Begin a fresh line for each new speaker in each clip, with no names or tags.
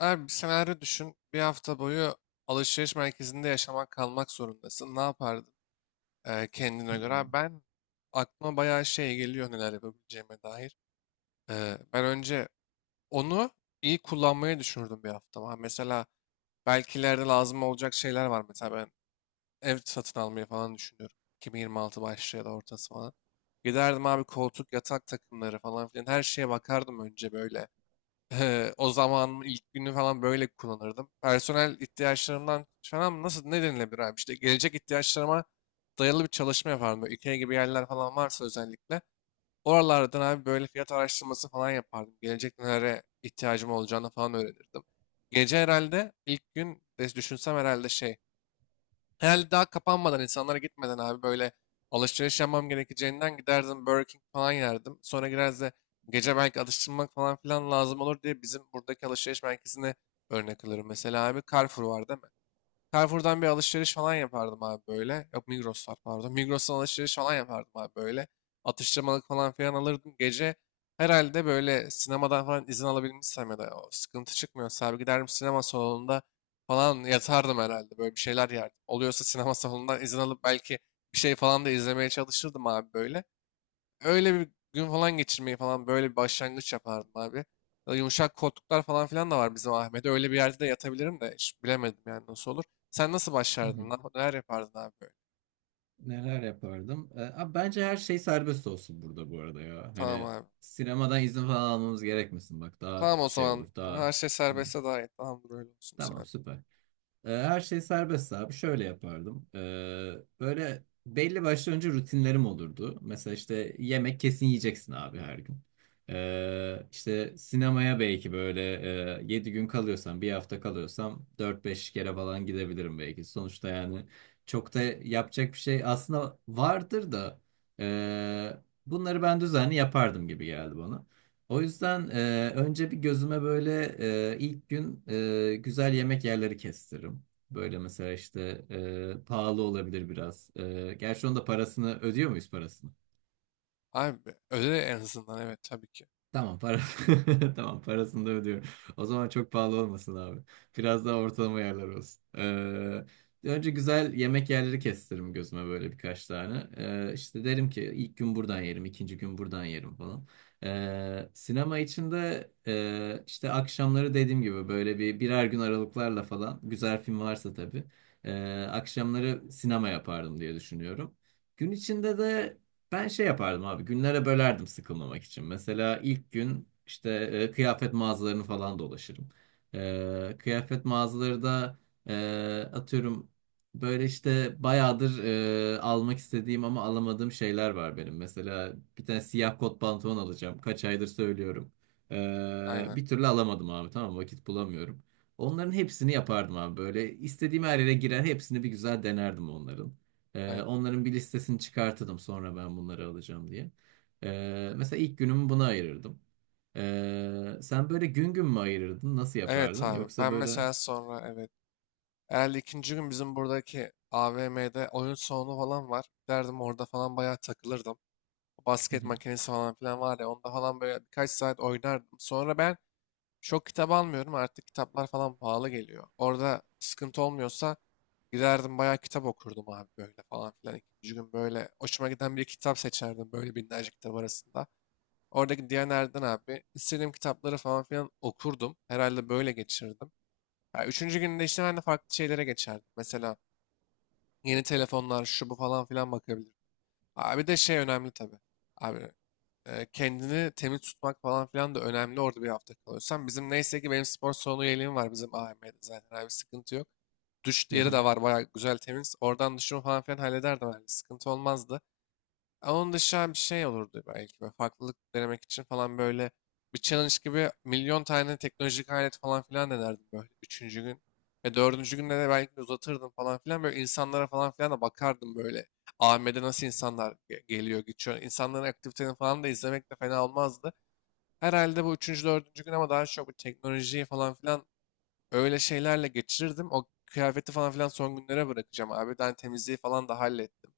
Abi bir senaryo düşün. Bir hafta boyu alışveriş merkezinde yaşamak kalmak zorundasın. Ne yapardın kendine göre? Abi,
Hmm.
ben aklıma bayağı şey geliyor neler yapabileceğime dair. Ben önce onu iyi kullanmayı düşünürdüm bir hafta. Ha, mesela belki ileride lazım olacak şeyler var. Mesela ben ev satın almayı falan düşünüyorum. 2026 başı ya da ortası falan. Giderdim abi, koltuk, yatak takımları falan filan, her şeye bakardım önce böyle. O zaman ilk günü falan böyle kullanırdım. Personel ihtiyaçlarımdan falan, nasıl ne denilebilir abi? İşte gelecek ihtiyaçlarıma dayalı bir çalışma yapardım. Böyle IKEA gibi yerler falan varsa özellikle. Oralardan abi böyle fiyat araştırması falan yapardım. Gelecek nelere ihtiyacım olacağını falan öğrenirdim. Gece herhalde ilk gün de düşünsem herhalde şey, herhalde daha kapanmadan, insanlara gitmeden abi böyle alışveriş yapmam gerekeceğinden giderdim Burger King falan yerdim. Sonra gireriz de gece belki atıştırmak falan filan lazım olur diye bizim buradaki alışveriş merkezine örnek alırım. Mesela abi Carrefour vardı. Carrefour'dan bir alışveriş falan yapardım abi böyle. Yok Migros var, pardon. Migros'tan alışveriş falan yapardım abi böyle. Atıştırmalık falan filan alırdım. Gece herhalde böyle sinemadan falan izin alabilmişsem ya da o sıkıntı çıkmıyorsa abi giderim, sinema salonunda falan yatardım herhalde. Böyle bir şeyler yerdim. Oluyorsa sinema salonundan izin alıp belki bir şey falan da izlemeye çalışırdım abi böyle. Öyle bir gün falan geçirmeyi falan, böyle bir başlangıç yapardım abi. Ya da yumuşak koltuklar falan filan da var bizim Ahmet'e. Öyle bir yerde de yatabilirim de, hiç bilemedim yani nasıl olur. Sen nasıl
Hı hı.
başlardın? Neler yapardın abi böyle?
Neler yapardım? Abi bence her şey serbest olsun burada bu arada ya.
Tamam
Hani
abi.
sinemadan izin falan almamız gerekmesin. Bak daha
Tamam, o
şey olur
zaman
daha.
her şey
Hı.
serbestse daha iyi. Tamam, böyle olsun
Tamam
sen.
süper. Her şey serbest abi. Şöyle yapardım. Böyle belli başlı önce rutinlerim olurdu. Mesela işte yemek kesin yiyeceksin abi her gün. İşte sinemaya belki böyle 7 gün kalıyorsam, bir hafta kalıyorsam dört beş kere falan gidebilirim belki. Sonuçta yani çok da yapacak bir şey aslında vardır da ee, bunları ben düzenli yapardım gibi geldi bana. O yüzden önce bir gözüme böyle ilk gün güzel yemek yerleri kestiririm. Böyle mesela işte pahalı olabilir biraz. Gerçi onun da parasını ödüyor muyuz parasını?
Abi öyle en azından, evet tabii ki.
Tamam para Tamam, parasını da ödüyorum. O zaman çok pahalı olmasın abi. Biraz daha ortalama yerler olsun. Önce güzel yemek yerleri kestiririm gözüme böyle birkaç tane. İşte derim ki ilk gün buradan yerim, ikinci gün buradan yerim falan. Sinema için de işte akşamları dediğim gibi böyle bir birer gün aralıklarla falan güzel film varsa tabii. e, Akşamları sinema yapardım diye düşünüyorum. Gün içinde de ben şey yapardım abi günlere bölerdim sıkılmamak için. Mesela ilk gün işte kıyafet mağazalarını falan dolaşırım. Kıyafet mağazaları da e, atıyorum böyle işte bayağıdır almak istediğim ama alamadığım şeyler var benim. Mesela bir tane siyah kot pantolon alacağım. Kaç aydır söylüyorum.
Aynen,
Bir türlü alamadım abi tamam vakit bulamıyorum. Onların hepsini yapardım abi böyle istediğim her yere girer hepsini bir güzel denerdim onların.
aynen.
Onların bir listesini çıkartırdım sonra ben bunları alacağım diye. Mesela ilk günümü buna ayırırdım. Sen böyle gün gün mü ayırırdın? Nasıl
Evet
yapardın?
abi,
Yoksa
ben
böyle...
mesela sonra, evet. Herhalde ikinci gün bizim buradaki AVM'de oyun salonu falan var. Giderdim orada falan bayağı takılırdım.
Hı
Basket
hı.
makinesi falan filan var ya, onda falan böyle birkaç saat oynardım. Sonra ben çok kitap almıyorum artık, kitaplar falan pahalı geliyor. Orada sıkıntı olmuyorsa giderdim bayağı kitap okurdum abi böyle falan filan. İkinci gün böyle hoşuma giden bir kitap seçerdim böyle binlerce kitap arasında. Oradaki Diyaner'den abi istediğim kitapları falan filan okurdum. Herhalde böyle geçirdim. Ya üçüncü günde işte ben de farklı şeylere geçerdim. Mesela yeni telefonlar, şu bu falan filan bakabilirim. Abi de şey önemli tabii. Abi kendini temiz tutmak falan filan da önemli orada bir hafta kalıyorsan. Bizim neyse ki benim spor salonu üyeliğim var bizim AVM'de zaten, abi sıkıntı yok. Duş yeri
Aha.
de var bayağı güzel, temiz. Oradan duşumu falan filan hallederdim herhalde. Sıkıntı olmazdı. Onun dışında bir şey olurdu belki. Böyle farklılık denemek için falan, böyle bir challenge gibi milyon tane teknolojik alet falan filan denerdim böyle üçüncü gün. Ve dördüncü günde de belki de uzatırdım falan filan. Böyle insanlara falan filan da bakardım böyle. AVM'de nasıl insanlar geliyor, geçiyor. İnsanların aktivitelerini falan da izlemek de fena olmazdı. Herhalde bu üçüncü, dördüncü gün, ama daha çok bu teknolojiyi falan filan, öyle şeylerle geçirirdim. O kıyafeti falan filan son günlere bırakacağım abi. Ben temizliği falan da hallettim,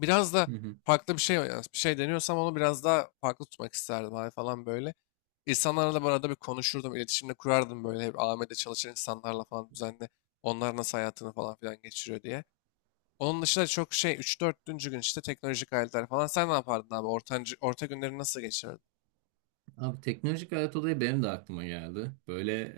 biraz da
Hı hı.
farklı bir şey deniyorsam onu biraz daha farklı tutmak isterdim abi falan böyle. İnsanlarla da bu arada bir konuşurdum, iletişimde kurardım böyle, hep AMD'de çalışan insanlarla falan düzenli. Onlar nasıl hayatını falan filan geçiriyor diye. Onun dışında çok şey, 3 4 gün işte teknolojik aletler falan. Sen ne yapardın abi? Ortancı, orta günleri nasıl geçirirdin?
Abi teknolojik alet olayı benim de aklıma geldi. Böyle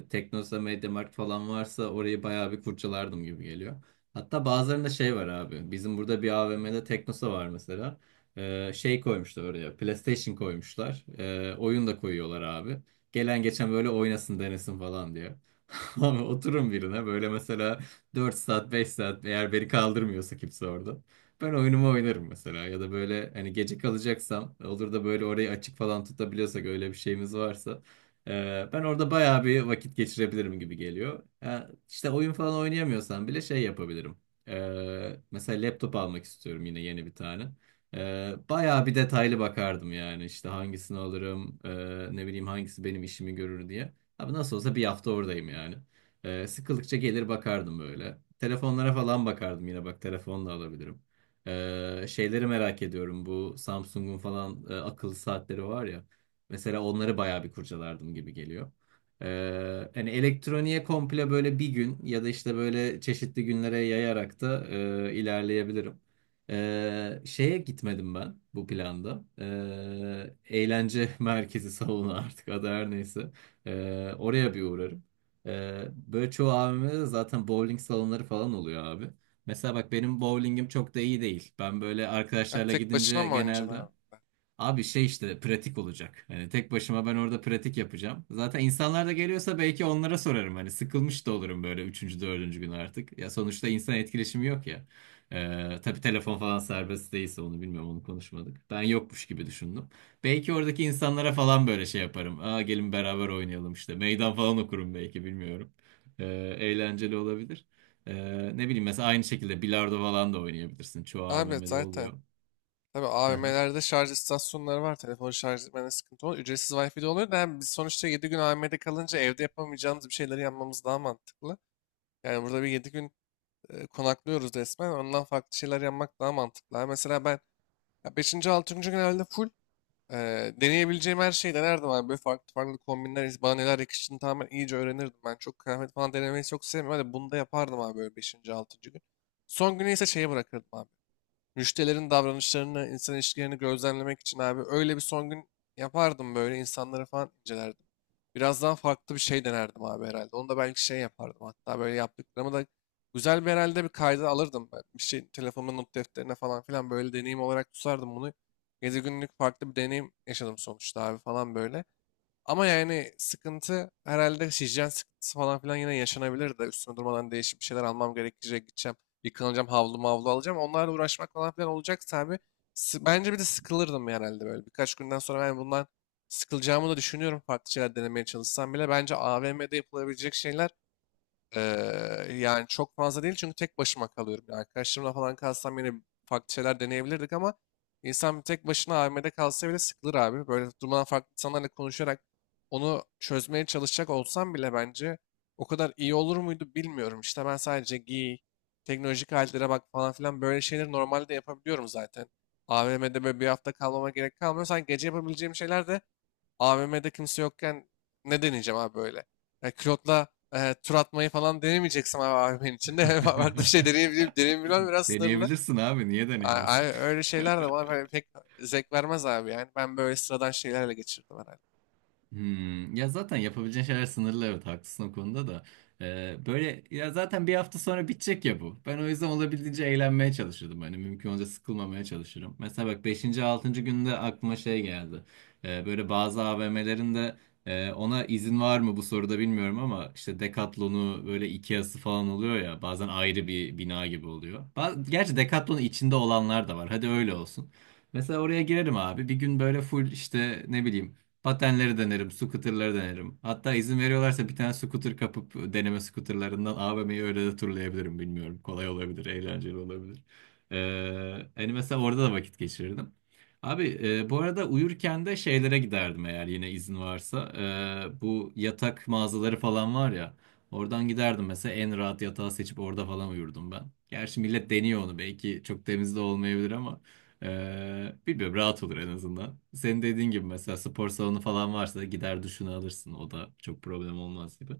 Teknosa, Mediamarkt falan varsa orayı bayağı bir kurcalardım gibi geliyor. Hatta bazılarında şey var abi. Bizim burada bir AVM'de Teknosa var mesela. Şey koymuşlar oraya. PlayStation koymuşlar. Oyun da koyuyorlar abi. Gelen geçen böyle oynasın denesin falan diye. Abi oturun birine böyle mesela 4 saat 5 saat eğer beni kaldırmıyorsa kimse orada. Ben oyunumu oynarım mesela ya da böyle hani gece kalacaksam olur da böyle orayı açık falan tutabiliyorsak öyle bir şeyimiz varsa ben orada bayağı bir vakit geçirebilirim gibi geliyor. Ha, işte oyun falan oynayamıyorsam bile şey yapabilirim. Mesela laptop almak istiyorum yine yeni bir tane. Bayağı bir detaylı bakardım yani işte hangisini alırım ne bileyim hangisi benim işimi görür diye. Abi nasıl olsa bir hafta oradayım yani. Sıkıldıkça gelir bakardım böyle. Telefonlara falan bakardım yine bak telefonla alabilirim. Şeyleri merak ediyorum bu Samsung'un falan akıllı saatleri var ya. Mesela onları bayağı bir kurcalardım gibi geliyor. Hani elektroniğe komple böyle bir gün ya da işte böyle çeşitli günlere yayarak da ilerleyebilirim. Şeye gitmedim ben bu planda. Eğlence merkezi salonu artık adı her neyse. Oraya bir uğrarım. Böyle çoğu AVM'de de zaten bowling salonları falan oluyor abi. Mesela bak benim bowlingim çok da iyi değil. Ben böyle
Ya
arkadaşlarla
tek başına
gidince
mı oynayacaksın
genelde.
abi?
Abi şey işte pratik olacak. Hani tek başıma ben orada pratik yapacağım. Zaten insanlar da geliyorsa belki onlara sorarım. Hani sıkılmış da olurum böyle üçüncü, dördüncü gün artık. Ya sonuçta insan etkileşimi yok ya. Tabii telefon falan serbest değilse onu bilmiyorum onu konuşmadık. Ben yokmuş gibi düşündüm. Belki oradaki insanlara falan böyle şey yaparım. Aa, gelin beraber oynayalım işte. Meydan falan okurum belki bilmiyorum. Ee, Eğlenceli olabilir. Ee, Ne bileyim mesela aynı şekilde bilardo falan da oynayabilirsin. Çoğu
Abi
AVM'de
zaten,
oluyor.
tabii
Aha.
AVM'lerde şarj istasyonları var. Telefonu şarj etmene sıkıntı olur. Ücretsiz Wi-Fi de oluyor da, yani biz sonuçta 7 gün AVM'de kalınca evde yapamayacağımız bir şeyleri yapmamız daha mantıklı. Yani burada bir 7 gün konaklıyoruz resmen. Ondan farklı şeyler yapmak daha mantıklı. Ha, mesela ben beşinci, altıncı gün herhalde full deneyebileceğim her şeyi denerdim abi. Böyle farklı farklı kombinler, bana neler yakıştığını tamamen iyice öğrenirdim. Ben çok kıyafet falan denemeyi çok sevmiyorum. Hadi bunu da yapardım abi böyle beşinci, altıncı gün. Son günü ise şeye bırakırdım abi. Müşterilerin davranışlarını, insan ilişkilerini gözlemlemek için abi, öyle bir son gün yapardım, böyle insanları falan incelerdim. Biraz daha farklı bir şey denerdim abi herhalde. Onu da belki şey yapardım, hatta böyle yaptıklarımı da güzel bir, herhalde bir kayda alırdım ben. Bir şey, telefonumun not defterine falan filan böyle deneyim olarak tutardım bunu. Gezi günlük farklı bir deneyim yaşadım sonuçta abi falan böyle. Ama yani sıkıntı, herhalde hijyen sıkıntısı falan filan yine yaşanabilir de, üstüne durmadan değişik bir şeyler almam gerekecek, gideceğim. Yıkanacağım, havlu mavlu alacağım. Onlarla uğraşmak falan filan olacak tabii. Bence bir de sıkılırdım herhalde böyle. Birkaç günden sonra ben bundan sıkılacağımı da düşünüyorum. Farklı şeyler denemeye çalışsam bile. Bence AVM'de yapılabilecek şeyler yani çok fazla değil, çünkü tek başıma kalıyorum. Yani arkadaşlarımla falan kalsam yine farklı şeyler deneyebilirdik, ama insan bir tek başına AVM'de kalsa bile sıkılır abi. Böyle durmadan farklı insanlarla konuşarak onu çözmeye çalışacak olsam bile, bence o kadar iyi olur muydu bilmiyorum. İşte ben sadece giy, teknolojik aletlere bak falan filan, böyle şeyleri normalde yapabiliyorum zaten. AVM'de böyle bir hafta kalmama gerek kalmıyor. Sanki gece yapabileceğim şeyler de AVM'de kimse yokken, ne deneyeceğim abi böyle? Yani külotla tur atmayı falan denemeyeceksin abi AVM'nin içinde. Farklı bir şey deneyebilirim. Deneyebilirim, biraz sınırlı.
Deneyebilirsin abi. Niye deneyebilirsin?
Öyle şeyler de bana böyle pek zevk vermez abi yani. Ben böyle sıradan şeylerle geçirdim herhalde.
Ya zaten yapabileceğin şeyler sınırlı evet haklısın o konuda da. Böyle ya zaten bir hafta sonra bitecek ya bu. Ben o yüzden olabildiğince eğlenmeye çalışırdım. Hani mümkün olunca sıkılmamaya çalışırım. Mesela bak beşinci 6. günde aklıma şey geldi. Böyle bazı AVM'lerin de ona izin var mı bu soruda bilmiyorum ama işte Decathlon'u böyle Ikea'sı falan oluyor ya bazen ayrı bir bina gibi oluyor. Gerçi Decathlon'un içinde olanlar da var. Hadi öyle olsun. Mesela oraya girerim abi. Bir gün böyle full işte ne bileyim patenleri denerim, scooter'ları denerim. Hatta izin veriyorlarsa bir tane scooter kapıp deneme scooter'larından AVM'yi öyle de turlayabilirim bilmiyorum. Kolay olabilir, eğlenceli olabilir. Hani mesela orada da vakit geçirirdim. Abi bu arada uyurken de şeylere giderdim eğer yine izin varsa. Bu yatak mağazaları falan var ya. Oradan giderdim mesela en rahat yatağı seçip orada falan uyurdum ben. Gerçi millet deniyor onu belki çok temiz de olmayabilir ama bilmiyorum rahat olur en azından. Senin dediğin gibi mesela spor salonu falan varsa gider duşunu alırsın. O da çok problem olmaz gibi.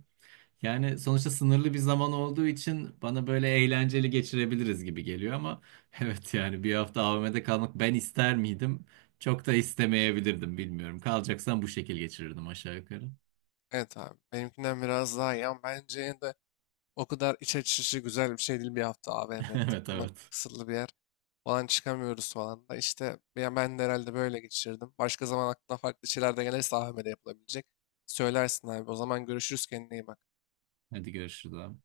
Yani sonuçta sınırlı bir zaman olduğu için bana böyle eğlenceli geçirebiliriz gibi geliyor ama evet yani bir hafta AVM'de kalmak ben ister miydim? Çok da istemeyebilirdim bilmiyorum. Kalacaksan bu şekil geçirirdim aşağı yukarı.
Evet abi. Benimkinden biraz daha iyi, ama bence yine de o kadar iç açıcı, güzel bir şey değil bir hafta AVM'de
Evet,
takılmak,
evet.
kısıtlı bir yer. Falan çıkamıyoruz falan da. İşte ben de herhalde böyle geçirdim. Başka zaman aklına farklı şeyler de gelirse AVM'de yapılabilecek. Söylersin abi. O zaman görüşürüz, kendine iyi bak.
Hadi görüşürüz abi.